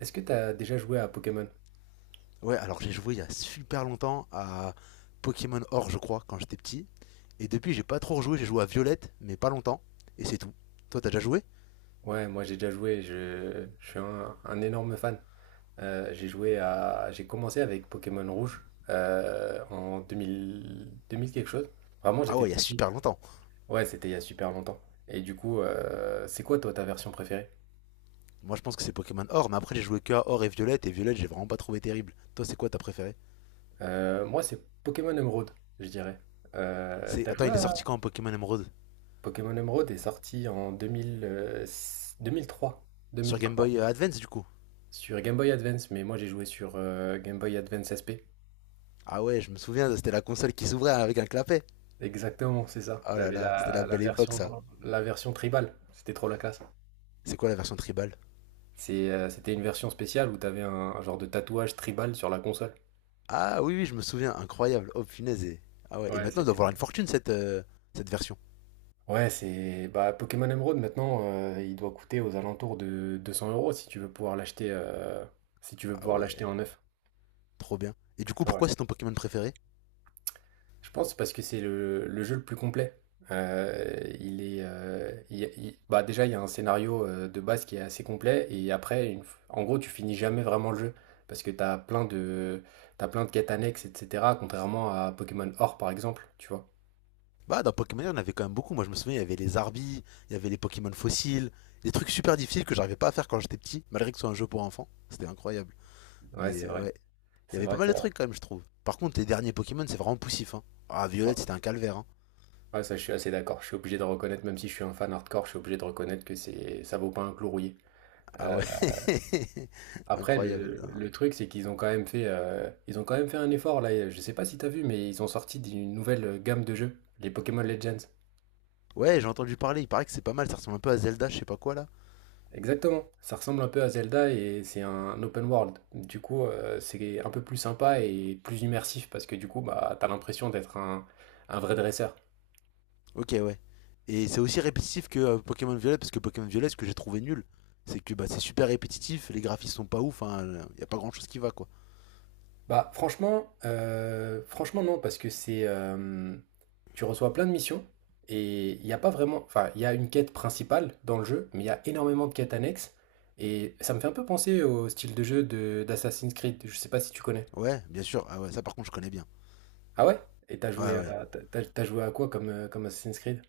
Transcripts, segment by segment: Est-ce que t'as déjà joué à Pokémon? Ouais, alors j'ai joué il y a super longtemps à Pokémon Or, je crois, quand j'étais petit. Et depuis, j'ai pas trop rejoué. J'ai joué à Violette, mais pas longtemps. Et c'est tout. Toi, t'as déjà joué? Ouais, moi j'ai déjà joué, je suis un énorme fan. J'ai joué à, j'ai commencé avec Pokémon Rouge, en deux mille quelque chose. Vraiment, Ah j'étais ouais, il y tout a petit. super longtemps. Ouais, c'était il y a super longtemps. Et du coup, c'est quoi toi ta version préférée? Moi, je pense que c'est Pokémon Or, mais après, j'ai joué que à Or et Violette. Et Violette, j'ai vraiment pas trouvé terrible. Toi, c'est quoi ta préférée? Moi, c'est Pokémon Emeraude, je dirais. C'est... T'as Attends, joué il est sorti à quand Pokémon Emerald? Pokémon Emeraude est sorti en 2000, deux mille trois deux Sur mille Game trois Boy Advance, du coup? sur Game Boy Advance, mais moi j'ai joué sur Game Boy Advance SP. Ah ouais, je me souviens, c'était la console qui s'ouvrait avec un clapet. Exactement, c'est ça. Oh là J'avais là, c'était la la la belle époque, version ça. la version tribale. C'était trop la classe. C'est quoi la version tribal? C'est, c'était une version spéciale où t'avais un genre de tatouage tribal sur la console. Ah oui, oui, je me souviens. Incroyable. Oh, punaise. Ah ouais, et Ouais, maintenant, elle doit c'était valoir une fortune, cette, cette version. ouais, c'est bah, Pokémon Emeraude maintenant, il doit coûter aux alentours de 200 euros si tu veux pouvoir l'acheter, si tu veux Ah pouvoir ouais, l'acheter en neuf. trop bien. Et du coup, Ouais. pourquoi c'est ton Pokémon préféré? Je pense parce que c'est le jeu le plus complet. Il est, il y a- il- bah déjà, il y a un scénario, de base qui est assez complet et après, en gros, tu finis jamais vraiment le jeu parce que tu as plein de, t'as plein de quêtes annexes, etc. Contrairement à Pokémon Or, par exemple, tu vois. Bah, dans Pokémon, il y en avait quand même beaucoup. Moi, je me souviens, il y avait les Arbis, il y avait les Pokémon fossiles, des trucs super difficiles que j'arrivais pas à faire quand j'étais petit, malgré que ce soit un jeu pour enfants. C'était incroyable. Ouais, Mais c'est vrai. ouais, il y C'est avait pas vrai, mal c'est de vrai. trucs quand même, je trouve. Par contre, les derniers Pokémon, c'est vraiment poussif, hein. Ah, Ouais, Violette, c'était un calvaire, hein. ouais, ça, je suis assez d'accord. Je suis obligé de reconnaître, même si je suis un fan hardcore, je suis obligé de reconnaître que c'est, ça vaut pas un clou rouillé. Ah Euh, ouais, Après, incroyable, le, hein. le truc, c'est qu'ils ont quand même fait, ils ont quand même fait un effort là. Je sais pas si t'as vu, mais ils ont sorti d'une nouvelle gamme de jeux, les Pokémon Legends. Ouais, j'ai entendu parler, il paraît que c'est pas mal, ça ressemble un peu à Zelda, je sais pas quoi là. Exactement. Ça ressemble un peu à Zelda et c'est un open world. Du coup, c'est un peu plus sympa et plus immersif parce que du coup, bah, t'as l'impression d'être un vrai dresseur. Ok, ouais. Et c'est aussi répétitif que Pokémon Violet? Parce que Pokémon Violet, ce que j'ai trouvé nul, c'est que bah, c'est super répétitif, les graphismes sont pas ouf, il y a pas grand chose qui va, quoi. Bah, franchement, franchement non, parce que c'est, tu reçois plein de missions et il n'y a pas vraiment. Enfin, il y a une quête principale dans le jeu, mais il y a énormément de quêtes annexes. Et ça me fait un peu penser au style de jeu de d'Assassin's Creed. Je sais pas si tu connais. Ouais, bien sûr, ah ouais, ça par contre, je connais bien. Ah ouais? Et Ouais, ouais. T'as joué à quoi comme, comme Assassin's Creed?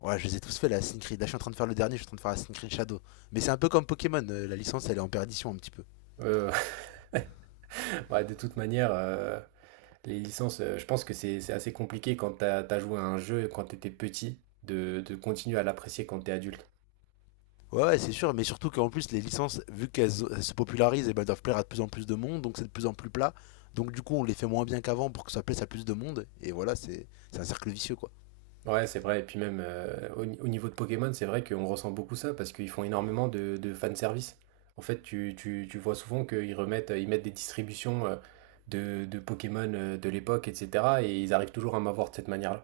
Ouais, je les ai tous fait, la Assassin's. Je suis en train de faire le dernier, je suis en train de faire la Creed Shadow. Mais c'est un peu comme Pokémon, la licence, elle est en perdition un petit peu. Euh, ouais, de toute manière, les licences, je pense que c'est assez compliqué quand t'as joué à un jeu quand t'étais petit de continuer à l'apprécier quand t'es adulte. Ouais, ouais, c'est sûr, mais surtout qu'en plus, les licences, vu qu'elles se popularisent, eh ben, elles doivent plaire à de plus en plus de monde, donc c'est de plus en plus plat. Donc du coup, on les fait moins bien qu'avant pour que ça plaise à plus de monde, et voilà, c'est un cercle vicieux, quoi. Ouais, c'est vrai et puis même, au ni au niveau de Pokémon, c'est vrai qu'on ressent beaucoup ça parce qu'ils font énormément de fanservice. En fait, tu vois souvent qu'ils remettent ils mettent des distributions, de Pokémon, de l'époque et cetera et ils arrivent toujours à m'avoir de cette manière-là.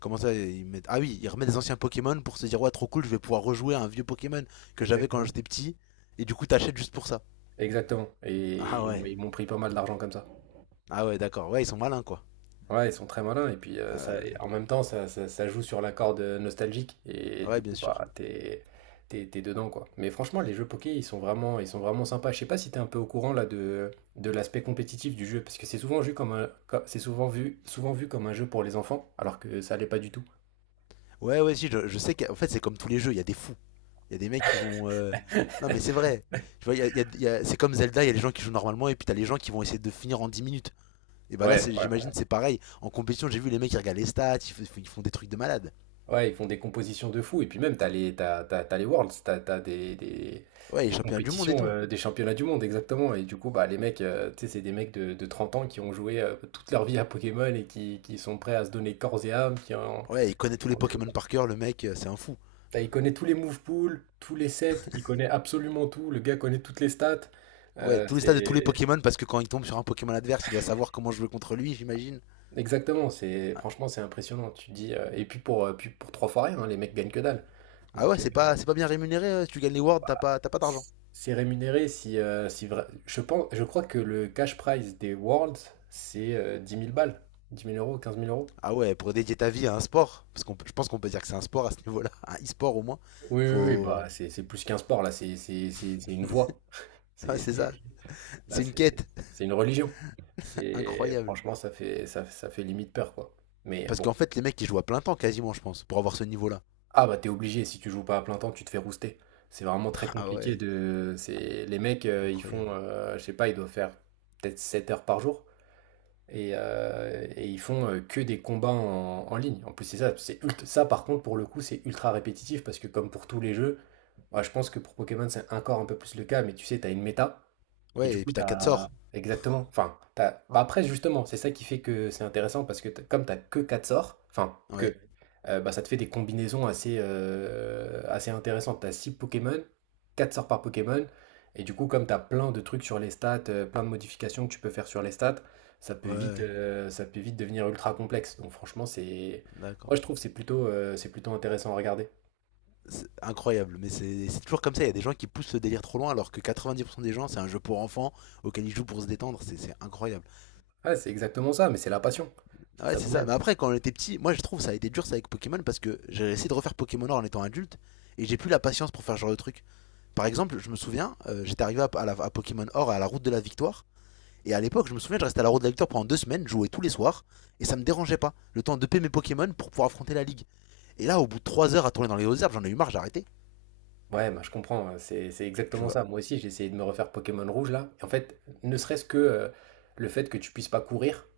Comment ça, ils mettent... Ah oui, ils remettent des anciens Pokémon pour se dire, ouais, trop cool, je vais pouvoir rejouer à un vieux Pokémon que j'avais quand Exactement. j'étais petit. Et du coup, t'achètes juste pour ça. Exactement et Ah ils ouais. m'ont ils m'ont pris pas mal d'argent comme ça. Ah ouais, d'accord. Ouais, ils sont malins, quoi. Ouais, ils sont très malins et puis, ça Euh, et en même temps ça joue sur la corde nostalgique et Ouais, du bien coup, sûr. bah, t'es dedans, quoi. Mais franchement, les jeux poké, ils sont vraiment sympas. Je sais pas si t'es un peu au courant là de l'aspect compétitif du jeu. Parce que c'est souvent vu comme un co c'est souvent vu comme un jeu pour les enfants, alors que ça l'est pas du tout. Ouais, ouais, si, je sais qu'en fait, c'est comme tous les jeux, il y a des fous. Il y a des mecs qui vont... non, mais c'est vrai. Tu vois, il y a- il y a- il y a- c'est comme Zelda, il y a les gens qui jouent normalement et puis t'as les gens qui vont essayer de finir en 10 minutes. Et bah là, Ouais, ouais. j'imagine, c'est pareil. En compétition, j'ai vu les mecs qui regardent les stats, ils font des trucs de malade. Ouais, ils font des compositions de fou. Et puis même, t'as les Worlds, t'as t'as des, des, Ouais, il des est champion du monde et compétitions, tout. Des championnats du monde, exactement. Et du coup, bah, les mecs, tu sais, c'est des mecs de 30 ans qui ont joué, toute leur vie à Pokémon et qui sont prêts à se donner corps et âme. Ouais, il connaît tous les En jeu, Pokémon quoi. par cœur, le mec, c'est un fou. Il connaît tous les move pools, tous les sets, il connaît absolument tout. Le gars connaît toutes les stats. Ouais, tous les stats de tous les C'est Pokémon parce que quand il tombe sur un Pokémon adverse, il doit savoir comment jouer contre lui, j'imagine. exactement, c'est franchement, c'est impressionnant. Tu te dis, et puis pour trois fois rien, hein, les mecs gagnent que dalle. Ah Donc, ouais, c'est pas bien rémunéré. Si tu gagnes les Worlds, t'as pas d'argent. c'est rémunéré si, je pense, je crois que le cash prize des Worlds, c'est 10 000 balles, 10 000 euros, 15 000 euros. Ah ouais, pour dédier ta vie à un sport, parce qu'je pense qu'on peut dire que c'est un sport à ce niveau-là, un e-sport au moins. Oui, oui, oui, Faut, bah c'est plus qu'un sport là, c'est une voie, ouais, c'est ça. c'est- là C'est une quête c'est une religion. C'est incroyable. franchement ça fait ça fait limite peur, quoi. Mais Parce bon, qu'en fait, les mecs ils jouent à plein temps quasiment, je pense, pour avoir ce niveau-là. ah bah t'es obligé, si tu joues pas à plein temps, tu te fais rouster. C'est vraiment très Ah compliqué ouais, de, c'est les mecs, ils font, incroyable. Je sais pas, ils doivent faire peut-être 7 heures par jour. Et, ils font que des combats en ligne. En plus, c'est ça, c'est ça par contre pour le coup, c'est ultra répétitif parce que comme pour tous les jeux, moi, je pense que pour Pokémon c'est encore un peu plus le cas, mais tu sais, t'as une méta et Ouais, du et coup, puis t'as quatre t'as... sorts. Exactement. Enfin, t'as... bah après, justement, c'est ça qui fait que c'est intéressant parce que comme t'as que 4 sorts, enfin, Ouais, que, bah, ça te fait des combinaisons assez, assez intéressantes. T'as 6 Pokémon, 4 sorts par Pokémon. Et du coup, comme t'as plein de trucs sur les stats, plein de modifications que tu peux faire sur les stats, ouais, ça peut vite devenir ultra complexe. Donc franchement, c'est... d'accord. Moi, je trouve que c'est plutôt intéressant à regarder. C'est incroyable, mais c'est toujours comme ça. Il y a des gens qui poussent le délire trop loin, alors que 90% des gens, c'est un jeu pour enfants auquel ils jouent pour se détendre. C'est incroyable. Ouais, c'est exactement ça, mais c'est la passion. C'est Ah ouais, ça c'est qu'on ça. aime. Mais après, quand on était petit, moi je trouve ça a été dur ça avec Pokémon parce que j'ai essayé de refaire Pokémon Or en étant adulte et j'ai plus la patience pour faire ce genre de truc. Par exemple, je me souviens, j'étais arrivé à Pokémon Or à la route de la victoire. Et à l'époque, je me souviens, je restais à la route de la victoire pendant 2 semaines, je jouais tous les soirs, et ça me dérangeait pas. Le temps de payer mes Pokémon pour pouvoir affronter la ligue. Et là, au bout de 3 heures à tourner dans les hautes herbes, j'en ai eu marre, j'ai arrêté. Ouais, bah, je comprends, hein, c'est Tu exactement vois. ça. Moi aussi, j'ai essayé de me refaire Pokémon Rouge là. Et en fait, ne serait-ce que, le fait que tu puisses pas courir,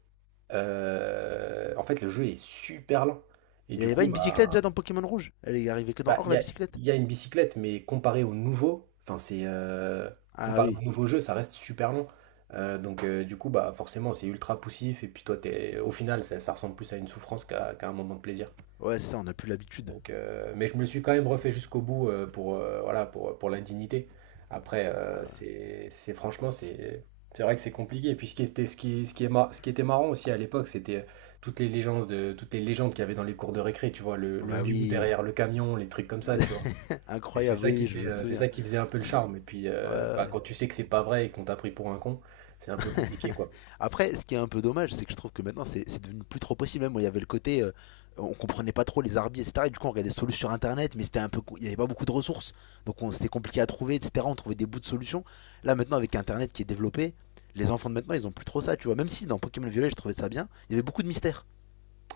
en fait, le jeu est super lent. Et Il y du avait pas coup, une bicyclette bah, déjà dans Pokémon Rouge? Elle est arrivée que dans bah, il Or, y la a, bicyclette? il y a une bicyclette, mais comparé au nouveau, enfin, c'est, Ah comparé au oui, nouveau jeu, ça reste super long. Donc, du coup, bah, forcément, c'est ultra poussif. Et puis, toi, t'es, au final, ça ressemble plus à une souffrance qu'à qu'à un moment de plaisir. ouais, c'est ça, on n'a plus l'habitude. Donc, mais je me suis quand même refait jusqu'au bout, pour, voilà, pour l'indignité. Après, c'est, franchement, c'est, vrai que c'est compliqué. Et puis ce qui était, ce qui est mar- ce qui était marrant aussi à l'époque, c'était toutes les légendes qu'il y avait dans les cours de récré, tu vois, Ah le bah miou oui, derrière le camion, les trucs comme ça, tu vois. Et incroyable, oui, oui, je me c'est souviens. ça qui faisait un peu le charme. Et puis, Ouais, ouais, bah, ouais. quand tu sais que c'est pas vrai et qu'on t'a pris pour un con, c'est un peu compliqué, quoi. Après, ce qui est un peu dommage, c'est que je trouve que maintenant, c'est devenu plus trop possible. Même, il y avait le côté, on comprenait pas trop les arbitres, etc. Et du coup, on regardait des solutions sur Internet, mais c'était un peu, il y avait pas beaucoup de ressources. Donc, c'était compliqué à trouver, etc. On trouvait des bouts de solutions. Là, maintenant, avec Internet qui est développé, les enfants de maintenant, ils ont plus trop ça, tu vois. Même si dans Pokémon Violet, je trouvais ça bien, il y avait beaucoup de mystères.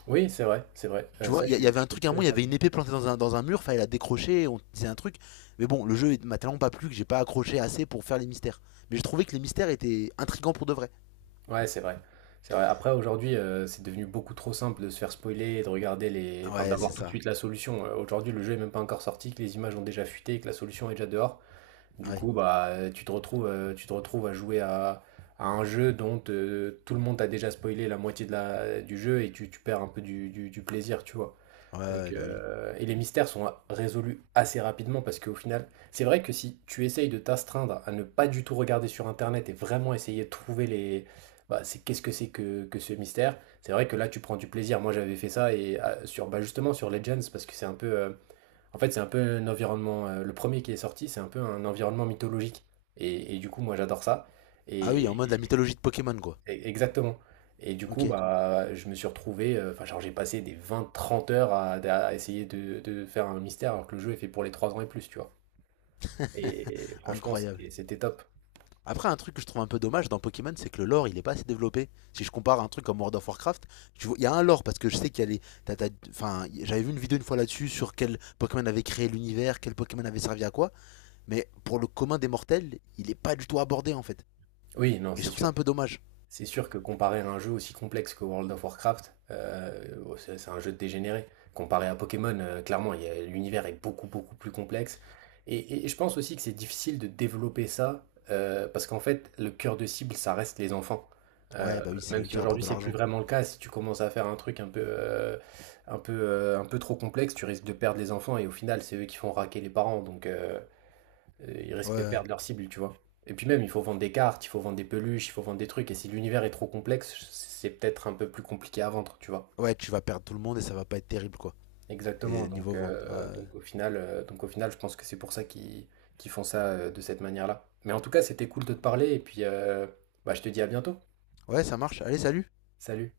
Oui, c'est vrai, c'est vrai. Tu vois, Ça, je y avait un truc à un moment, il y avait une épée plantée dans dans un mur, fallait la décrocher, on disait un truc. Mais bon, le jeu m'a tellement pas plu que j'ai pas accroché assez pour faire les mystères. Mais j'ai trouvé que les mystères étaient intrigants pour de vrai. Ouais, c'est vrai. C'est vrai. Après, aujourd'hui, c'est devenu beaucoup trop simple de se faire spoiler, et de regarder les... Enfin, Ouais, c'est d'avoir tout de ça. suite la solution. Aujourd'hui, le jeu est même pas encore sorti, que les images ont déjà fuité, que la solution est déjà dehors. Du Ouais. coup, bah, tu te retrouves à jouer à, un jeu dont, tout le monde a déjà spoilé la moitié de la... du jeu et tu perds un peu du plaisir, tu vois. Ouais, Donc, ouais, bah oui. Et les mystères sont résolus assez rapidement parce qu'au final, c'est vrai que si tu essayes de t'astreindre à ne pas du tout regarder sur Internet et vraiment essayer de trouver les... Bah, c'est qu'est-ce que c'est que ce mystère, c'est vrai que là tu prends du plaisir. Moi j'avais fait ça et ah, sur bah, justement sur Legends parce que c'est un peu... en fait c'est un peu un environnement... le premier qui est sorti, c'est un peu un environnement mythologique. Et, du coup moi j'adore ça. Ah oui, en Et, mode la mythologie de Pokémon, quoi. Exactement. Et du coup, Ok. bah, je me suis retrouvé, enfin, genre, j'ai passé des vingt, trente heures à, essayer de faire un mystère alors que le jeu est fait pour les 3 ans et plus, tu vois. Et franchement, Incroyable. C'était top. Après, un truc que je trouve un peu dommage dans Pokémon, c'est que le lore, il est pas assez développé. Si je compare un truc comme World of Warcraft, tu vois, il y a un lore parce que je sais qu'il y a enfin, j'avais vu une vidéo une fois là-dessus sur quel Pokémon avait créé l'univers, quel Pokémon avait servi à quoi. Mais pour le commun des mortels, il est pas du tout abordé en fait. Oui, non, Et je c'est trouve ça sûr. un peu dommage. C'est sûr que comparer à un jeu aussi complexe que World of Warcraft, bon, c'est un jeu de dégénéré. Comparé à Pokémon, clairement, l'univers est beaucoup, beaucoup plus complexe. Et, je pense aussi que c'est difficile de développer ça, parce qu'en fait, le cœur de cible, ça reste les enfants. Ouais, bah oui, c'est eux Même si qui rapportent aujourd'hui, de c'est plus l'argent. vraiment le cas, si tu commences à faire un truc un peu, un peu trop complexe, tu risques de perdre les enfants, et au final, c'est eux qui font raquer les parents. Donc, ils risquent Ouais, de ouais, perdre leur cible, tu vois. Et puis même, il faut vendre des cartes, il faut vendre des peluches, il faut vendre des trucs. Et si l'univers est trop complexe, c'est peut-être un peu plus compliqué à vendre, tu vois. ouais, tu vas perdre tout le monde et ça va pas être terrible quoi. Exactement. Et niveau Donc, vente. Ouais, ouais, donc au final, je pense que c'est pour ça qu'ils qu'ils font ça, de cette manière-là. Mais en tout cas, c'était cool de te parler. Et puis, bah, je te dis à bientôt. ouais, ça marche. Allez, salut. Salut.